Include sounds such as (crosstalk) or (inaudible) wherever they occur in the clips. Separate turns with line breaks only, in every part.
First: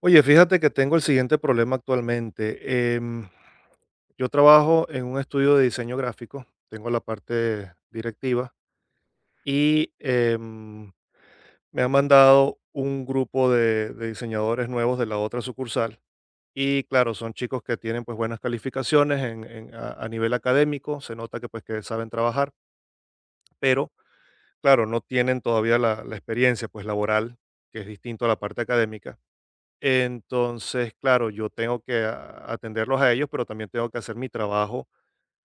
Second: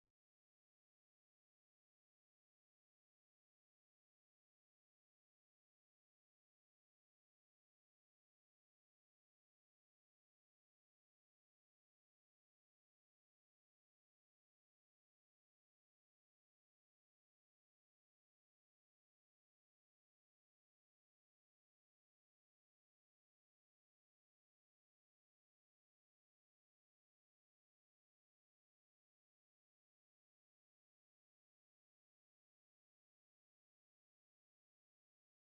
Oye, fíjate que tengo el siguiente problema actualmente. Yo trabajo en un estudio de diseño gráfico, tengo la parte directiva y me han mandado un grupo de diseñadores nuevos de la otra sucursal. Y claro, son chicos que tienen pues buenas calificaciones a nivel académico, se nota que pues que saben trabajar, pero claro, no tienen todavía la experiencia pues laboral, que es distinto a la parte académica. Entonces, claro, yo tengo que atenderlos a ellos, pero también tengo que hacer mi trabajo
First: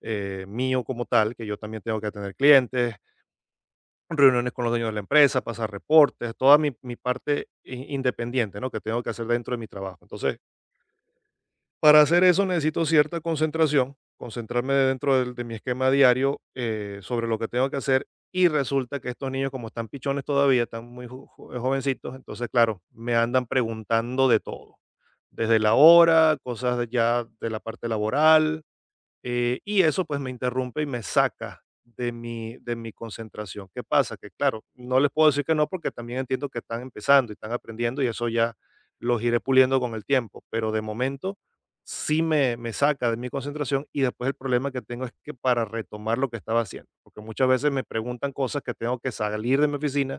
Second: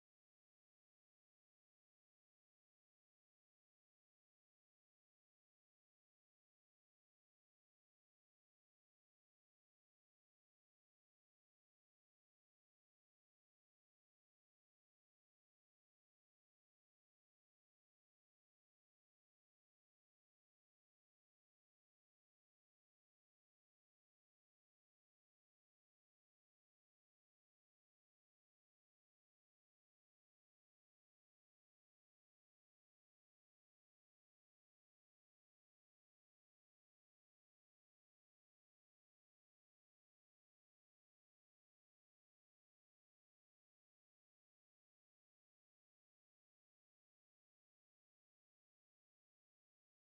mío como tal, que yo también tengo que atender clientes, reuniones con los dueños de la empresa, pasar reportes, toda mi parte independiente, ¿no? Que tengo que hacer dentro de mi trabajo. Entonces, para hacer eso necesito cierta concentración, concentrarme dentro de mi esquema diario sobre lo que tengo que hacer y resulta que estos niños como están pichones todavía, están muy jovencitos, entonces claro, me andan preguntando de todo, desde la hora, cosas de- ya de la parte laboral, y eso pues me interrumpe y me saca de mi concentración. ¿Qué pasa? Que claro, no les puedo decir que no porque también entiendo que están empezando y están aprendiendo y eso ya los iré puliendo con el tiempo, pero de momento sí me saca de mi concentración y después el problema que tengo es que para retomar lo que estaba haciendo, porque muchas veces me preguntan cosas que tengo que salir de mi oficina,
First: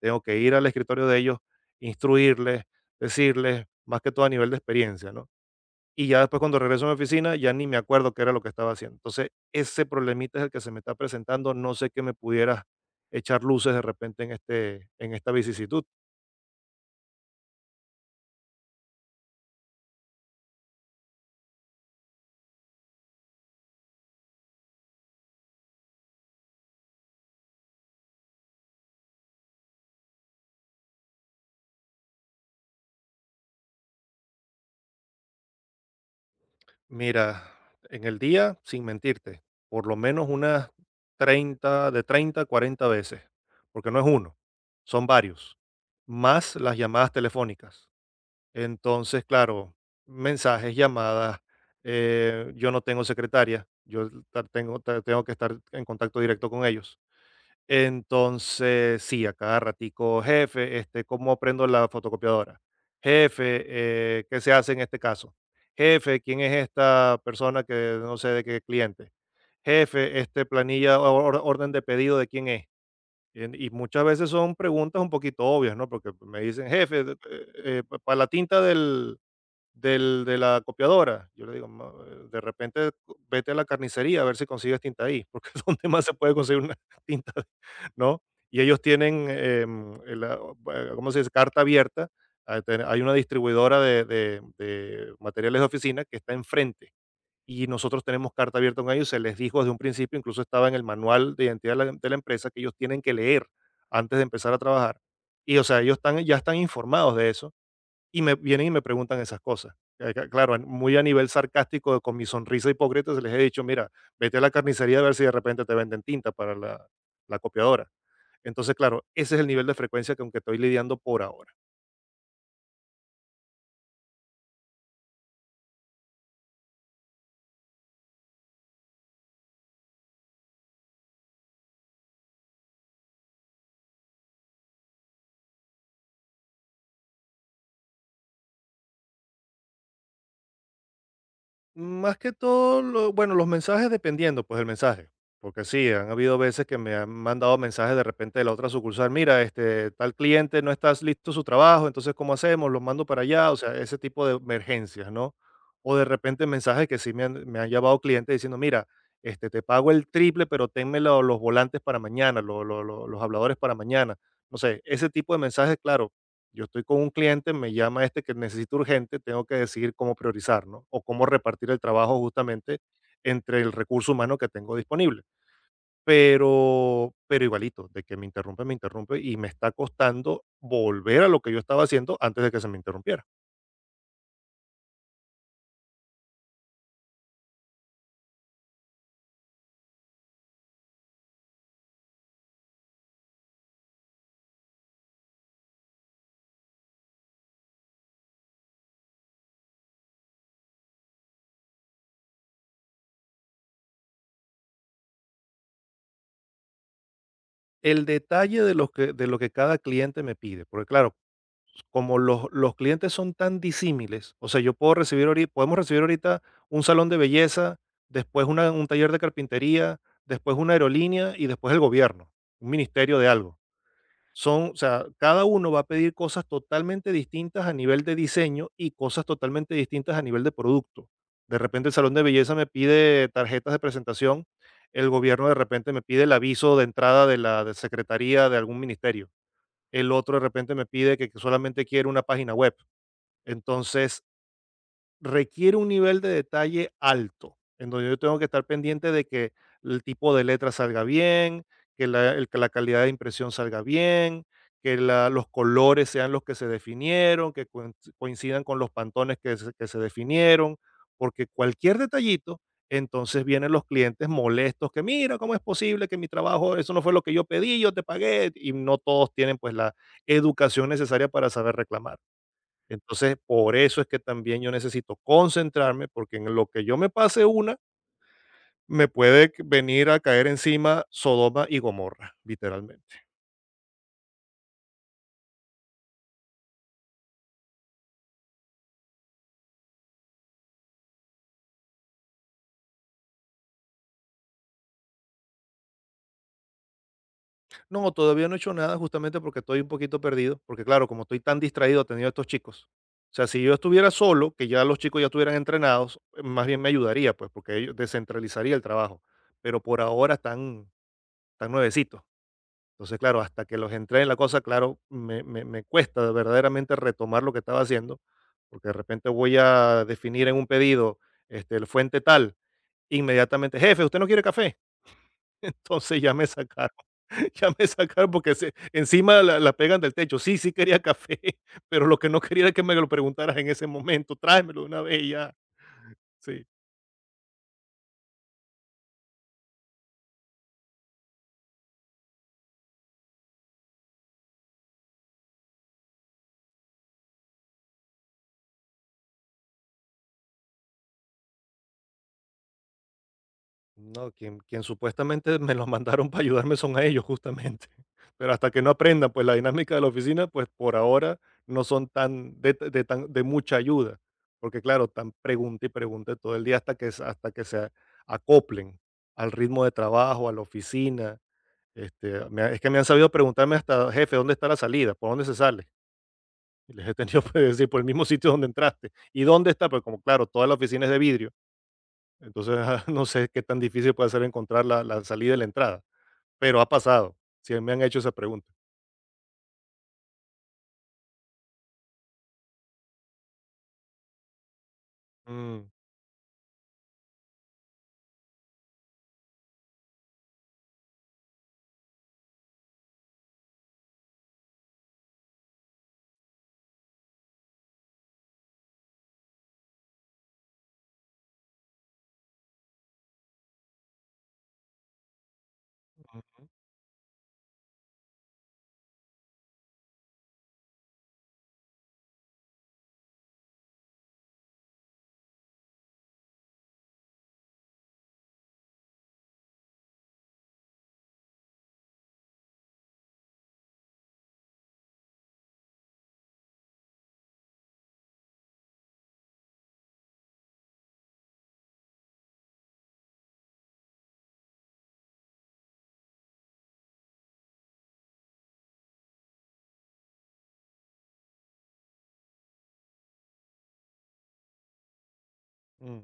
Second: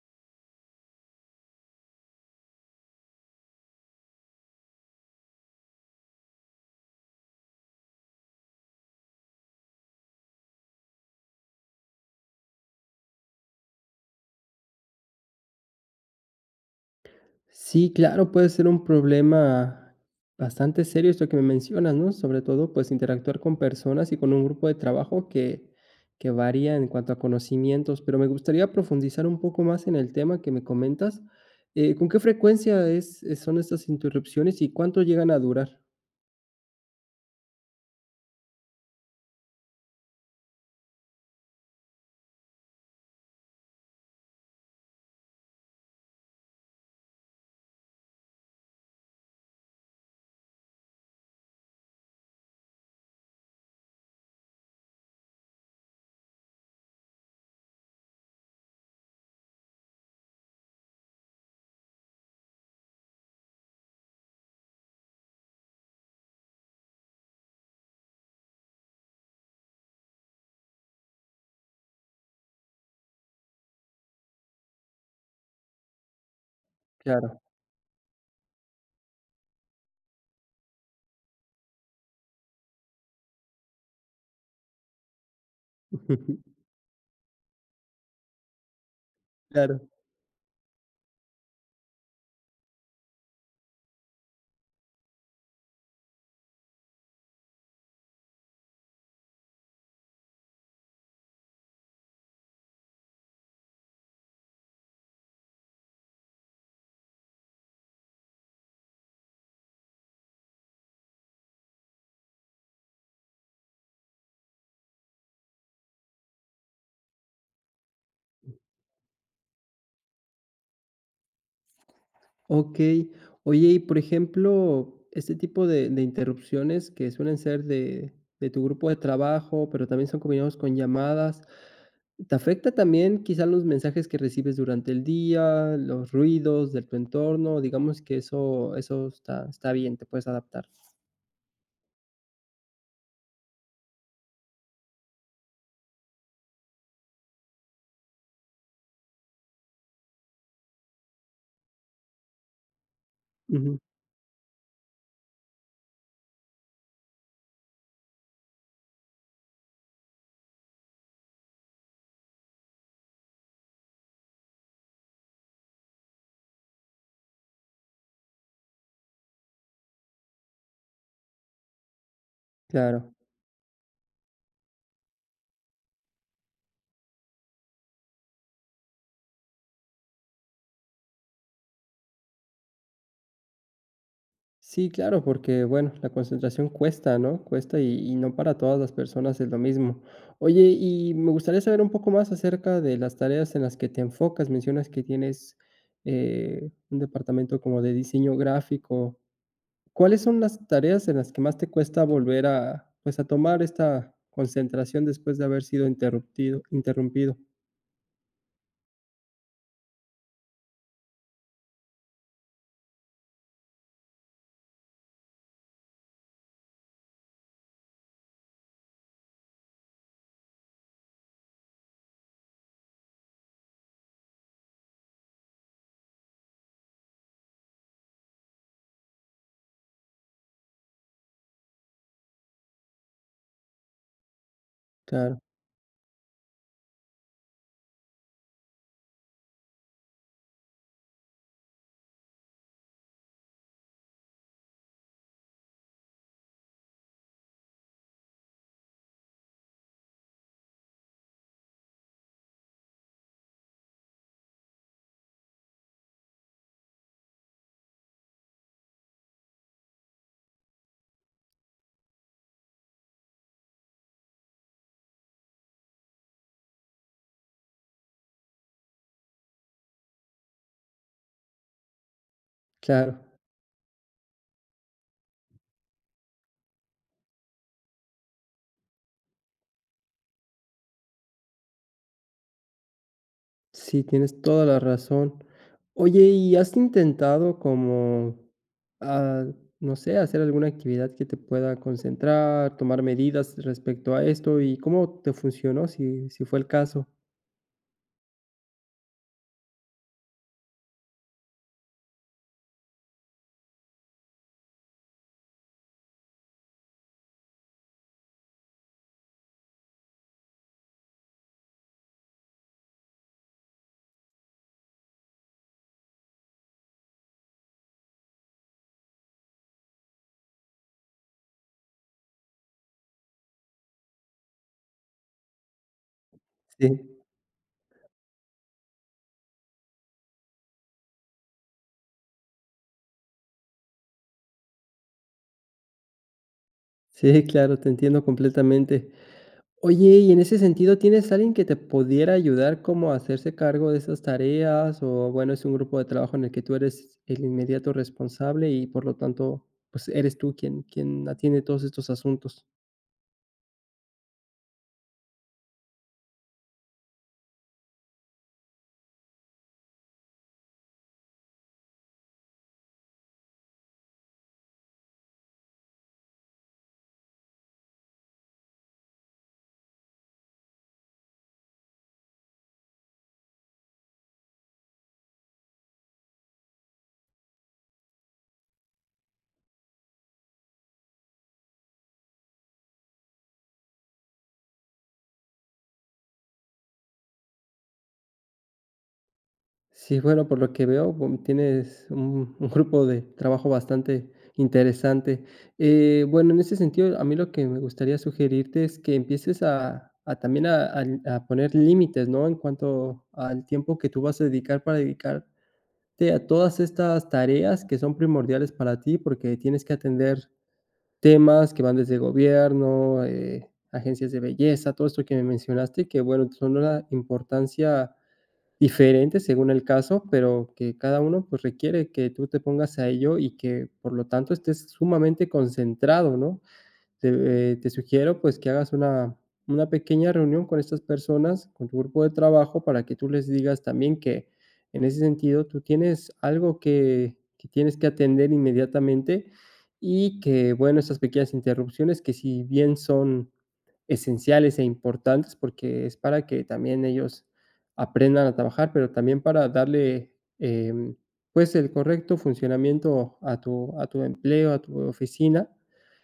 tengo que ir al escritorio de ellos, instruirles, decirles, más que todo a nivel de experiencia, ¿no? Y ya después cuando regreso a mi oficina, ya ni me acuerdo qué era lo que estaba haciendo. Entonces, ese problemita es el que se me está presentando. No sé qué me pudieras echar luces de repente en, este, en esta vicisitud.
Sí, claro, puede ser un problema bastante serio esto que me mencionas, ¿no? Sobre todo, pues interactuar con personas y con un grupo de trabajo que varía en cuanto a conocimientos, pero me gustaría profundizar un poco más en el tema que me comentas. ¿Con qué frecuencia son estas interrupciones y cuánto llegan a durar?
Mira, en el día, sin mentirte, por lo menos unas 30 a 40 veces, porque no es uno, son varios, más las llamadas telefónicas. Entonces, claro, mensajes, llamadas, yo no tengo secretaria, yo tengo que estar en contacto directo con ellos. Entonces, sí, a cada ratico, jefe, este, ¿cómo prendo la fotocopiadora? Jefe, ¿qué se hace en este caso? Jefe, ¿quién es esta persona que no sé de qué cliente? Jefe, este planilla o orden de pedido de quién es. En- Y muchas veces son preguntas un poquito obvias, ¿no? Porque me dicen, jefe,
Claro,
para la tinta de la copiadora. Yo le digo: De repente vete a la carnicería a ver si consigues tinta ahí, porque (laughs) es donde más se puede
(laughs)
conseguir una (laughs) tinta, ¿no?". Y ellos tienen,
claro.
¿cómo se dice? Carta abierta. Ah, ten- Hay una distribuidora de materiales de oficina que está enfrente. Y nosotros tenemos carta abierta con ellos. Se les dijo desde un principio, incluso estaba en el manual de identidad de la empresa, que ellos tienen que leer antes de empezar a trabajar. Y, o sea, ellos están, ya están informados de eso y me vienen y me preguntan esas cosas. Claro, en- muy a nivel sarcástico, con mi sonrisa hipócrita, se les he dicho, mira, vete a la carnicería a ver si de repente te venden tinta para la copiadora. Entonces, claro, ese es el nivel de frecuencia con que estoy lidiando por ahora.
Ok. Oye, y por ejemplo, este tipo de interrupciones que suelen ser de tu grupo de trabajo, pero también son combinados con llamadas. Te afecta también quizá los mensajes que recibes durante el día, los ruidos de tu entorno, digamos que eso está bien, te puedes adaptar.
Más que todo, lo bueno, los mensajes dependiendo, pues, el mensaje, porque sí, han habido veces que me han mandado mensajes de repente de la otra sucursal: "Mira, este, tal cliente no está listo su trabajo, entonces, ¿cómo hacemos? ¿Los mando para allá?". O sea,
Ujú,
ese tipo de emergencias, ¿no? O de repente mensajes que sí me han llamado clientes diciendo: "Mira, este, te pago el triple, pero tenme lo los volantes para mañana, lo los habladores para mañana". No sé, ese tipo de mensajes, claro, yo estoy con un cliente, me llama este que necesito urgente, tengo que decidir cómo priorizar, ¿no? O cómo repartir el trabajo justamente
claro.
entre el recurso humano que tengo disponible. Pero igualito, de que me interrumpe y me está costando volver a lo que yo estaba haciendo antes de que se me interrumpiera.
Sí, claro, porque, bueno, la concentración cuesta, ¿no? Cuesta y no para todas las personas es lo mismo. Oye, y me gustaría saber un poco más acerca de las tareas en las que te enfocas. Mencionas que tienes, un departamento como de diseño gráfico. ¿Cuáles son las tareas en las que más te cuesta volver a, pues, a tomar esta concentración después de haber sido interrumpido?
El detalle de lo que cada cliente me pide, porque claro, como los clientes son tan disímiles, o sea, yo puedo recibir ahorita, podemos recibir ahorita un salón de belleza, después un taller de carpintería, después una aerolínea y después el gobierno, un ministerio de algo. Son, o sea, cada uno va a pedir cosas totalmente distintas a nivel de diseño y cosas totalmente distintas a nivel de producto. De repente el salón de belleza me pide tarjetas de presentación, el
Claro,
gobierno de repente me pide el aviso de entrada de la de secretaría de algún ministerio, el otro de repente me pide que solamente quiere una página web. Entonces, requiere un nivel de detalle alto, en donde yo tengo que estar pendiente de que el tipo de letra salga bien, que la calidad de impresión salga bien, que los colores sean los que se definieron, que coincidan con los pantones que se definieron, porque cualquier detallito, entonces vienen los clientes molestos que mira, ¿cómo es posible que mi trabajo, eso no fue lo que yo pedí, yo te pagué, y no todos tienen pues la educación necesaria para saber reclamar.
claro.
Entonces, por eso es que también yo necesito concentrarme, porque en lo que yo me pase una, me puede venir a caer encima Sodoma y Gomorra, literalmente.
Sí, tienes toda la razón. Oye, ¿y has intentado como, ah, no sé, hacer alguna actividad que te pueda concentrar, tomar medidas respecto a esto? ¿Y cómo te funcionó, si fue el caso?
No, todavía no he hecho nada justamente porque estoy un poquito perdido, porque claro, como estoy tan distraído atendiendo a estos chicos. O sea, si yo estuviera solo, que ya los chicos ya estuvieran entrenados, más bien me ayudaría, pues, porque ellos descentralizaría el trabajo. Pero por ahora están, están nuevecitos. Entonces, claro, hasta que los entré en la cosa, claro, me cuesta verdaderamente retomar lo que estaba haciendo, porque de repente voy a definir en un pedido este, el fuente tal, inmediatamente, jefe, ¿usted no quiere café? (laughs) Entonces ya me
Sí,
sacaron, (laughs) ya me sacaron porque se- encima la pegan del techo. Sí, sí quería café, (laughs) pero lo que no quería era que me lo preguntaras en ese momento, tráemelo de una vez y ya. Sí.
sí, claro, te entiendo completamente. Oye, y en ese sentido, ¿tienes alguien que te pudiera ayudar como a hacerse cargo de esas tareas? O bueno, es un grupo de trabajo en el que tú eres el inmediato responsable y por lo tanto, pues eres tú quien atiende todos estos asuntos.
No, quien supuestamente me los mandaron para ayudarme son a ellos justamente. (laughs) Pero hasta que no aprendan, pues la dinámica de la oficina, pues por ahora no son tan de, t- de tan de mucha ayuda, porque claro, tan pregunta y pregunta todo el día hasta que se acoplen al ritmo de trabajo, a la oficina. Este, es que me han sabido preguntarme hasta, jefe, ¿dónde está la salida? ¿Por dónde se sale? Y les he tenido (laughs) que decir, por el mismo sitio donde entraste. ¿Y dónde está? Pues como claro, toda la oficina es de vidrio entonces, (laughs) no sé qué tan difícil puede ser encontrar la salida y la entrada, pero ha pasado. Si me han hecho esa pregunta.
Sí, bueno, por lo que veo, tienes un grupo de trabajo bastante interesante.
Mm,
Bueno, en ese sentido, a mí lo que me gustaría sugerirte es que empieces a también a poner límites, ¿no? En cuanto al tiempo que tú vas a dedicar para dedicar este, a todas estas tareas que son primordiales para ti, porque tienes que atender temas que van desde gobierno, agencias de belleza, todo esto que me mencionaste, que bueno, son una importancia diferente según el caso, pero que cada uno pues requiere que tú te pongas a ello y que por lo tanto estés sumamente concentrado, ¿no? Te sugiero pues que hagas una pequeña reunión con estas personas, con tu grupo de trabajo, para que tú les digas también que en ese sentido tú tienes algo que tienes que atender inmediatamente y que, bueno, estas pequeñas interrupciones que si bien son esenciales e importantes, porque es para que también ellos aprendan a trabajar, pero también para darle em, pues el correcto funcionamiento a tu empleo, a tu oficina.
mm,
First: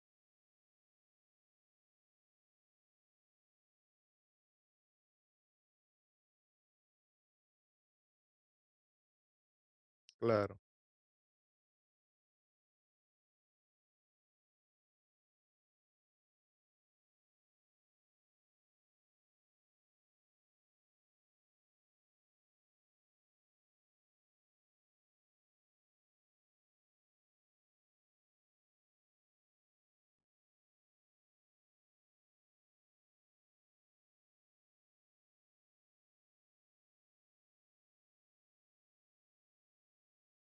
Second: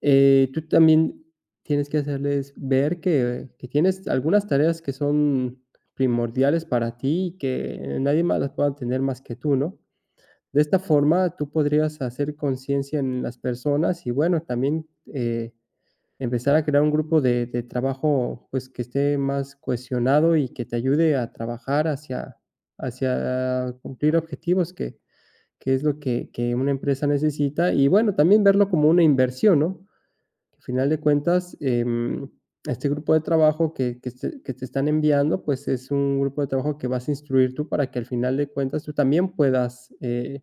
Tú también tienes que hacerles ver que tienes algunas tareas que son primordiales para ti y que nadie más las pueda tener más que tú, ¿no?
claro.
De esta forma, tú podrías hacer conciencia en las personas y, bueno, también, empezar a crear un grupo de trabajo, pues, que esté más cohesionado y que te ayude a trabajar hacia cumplir objetivos que es lo que una empresa necesita y, bueno, también verlo como una inversión, ¿no? Al final de cuentas, este grupo de trabajo que se que te están enviando, pues, es un grupo de trabajo que vas a instruir tú para que al final de cuentas tú también puedas,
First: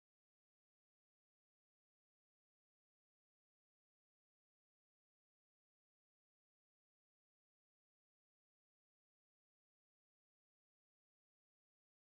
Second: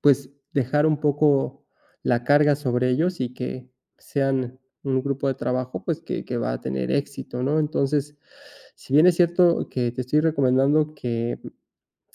pues, dejar un poco la carga sobre ellos y que sean un grupo de trabajo, pues, que va a tener éxito, ¿no? Entonces, si bien es cierto que te estoy recomendando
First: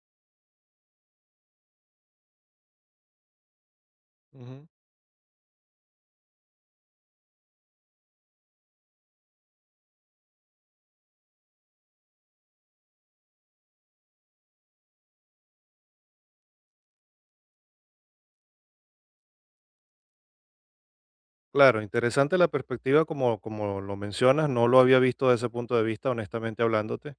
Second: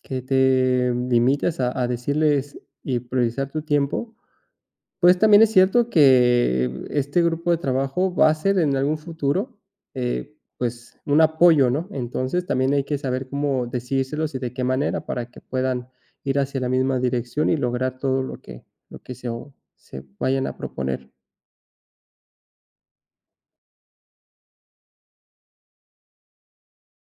que te limites a decirles y priorizar tu tiempo,
Ujú.
pues, también es cierto que este grupo de trabajo va a ser en algún futuro, pues, un apoyo, ¿no? Entonces, también hay que saber cómo decírselos y de qué manera para que puedan ir hacia la misma dirección y lograr todo lo que se o se vayan a proponer.
Claro, interesante la perspectiva como, como lo mencionas. No lo había visto desde ese punto de vista, honestamente hablándote.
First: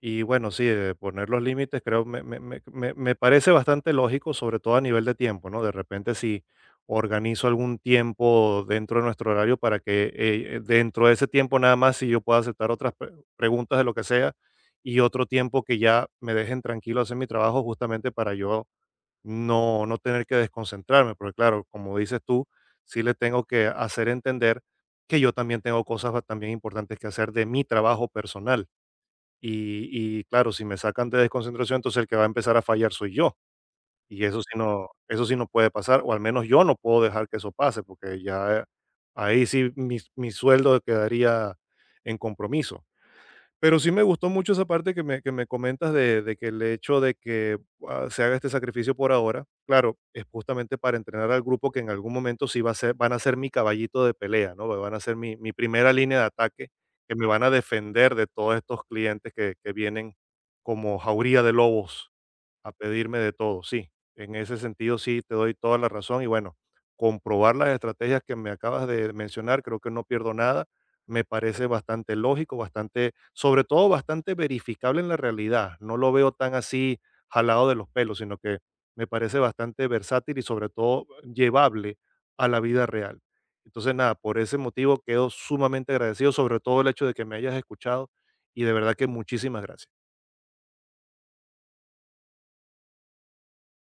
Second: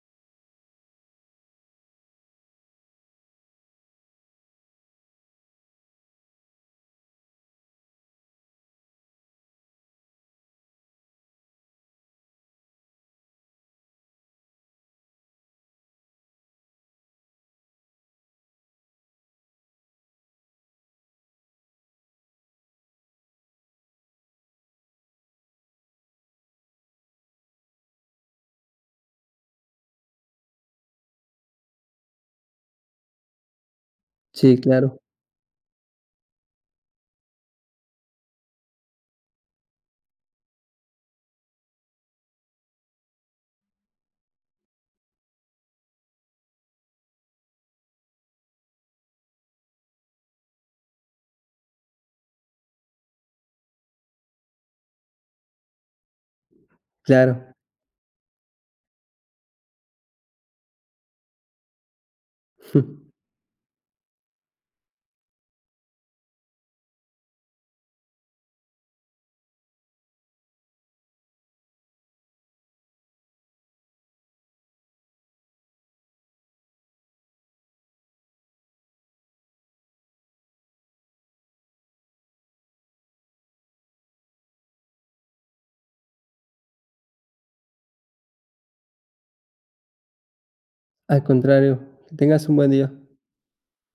Y bueno, sí, poner los límites creo me parece bastante lógico, sobre todo a nivel de tiempo, ¿no? De repente si organizo algún tiempo dentro de nuestro horario para que dentro de ese tiempo nada más si yo pueda aceptar otras preguntas de lo que sea y otro tiempo que ya me dejen tranquilo hacer mi trabajo justamente para yo no tener que desconcentrarme, porque claro, como dices tú, sí le tengo que hacer entender que yo también tengo cosas también importantes que hacer de mi trabajo personal y claro, si me sacan de desconcentración, entonces el que va a empezar a fallar soy yo. Y
Sí, claro,
eso sí no puede pasar, o al menos yo no puedo dejar que eso pase, porque ya ahí sí mi sueldo quedaría en compromiso. Pero sí me gustó mucho esa parte que que me comentas de que el hecho de que se haga este sacrificio por ahora, claro, es justamente para entrenar al grupo que en algún momento sí van a ser mi caballito de pelea, ¿no? Van a ser mi primera línea de ataque, que me van a
claro.
defender de todos estos clientes que vienen como jauría de lobos a pedirme
(laughs)
de todo. Sí, en ese sentido sí te doy toda la razón y bueno, comprobar las estrategias que me acabas de mencionar, creo que no pierdo nada, me parece bastante lógico, bastante, sobre todo bastante verificable en la realidad. No lo veo tan así jalado de los pelos, sino que me parece bastante versátil y sobre todo llevable a la vida real. Entonces, nada, por ese motivo quedo sumamente agradecido, sobre todo el hecho de que me hayas escuchado y de verdad que muchísimas gracias.
Al contrario, que tengas un buen día.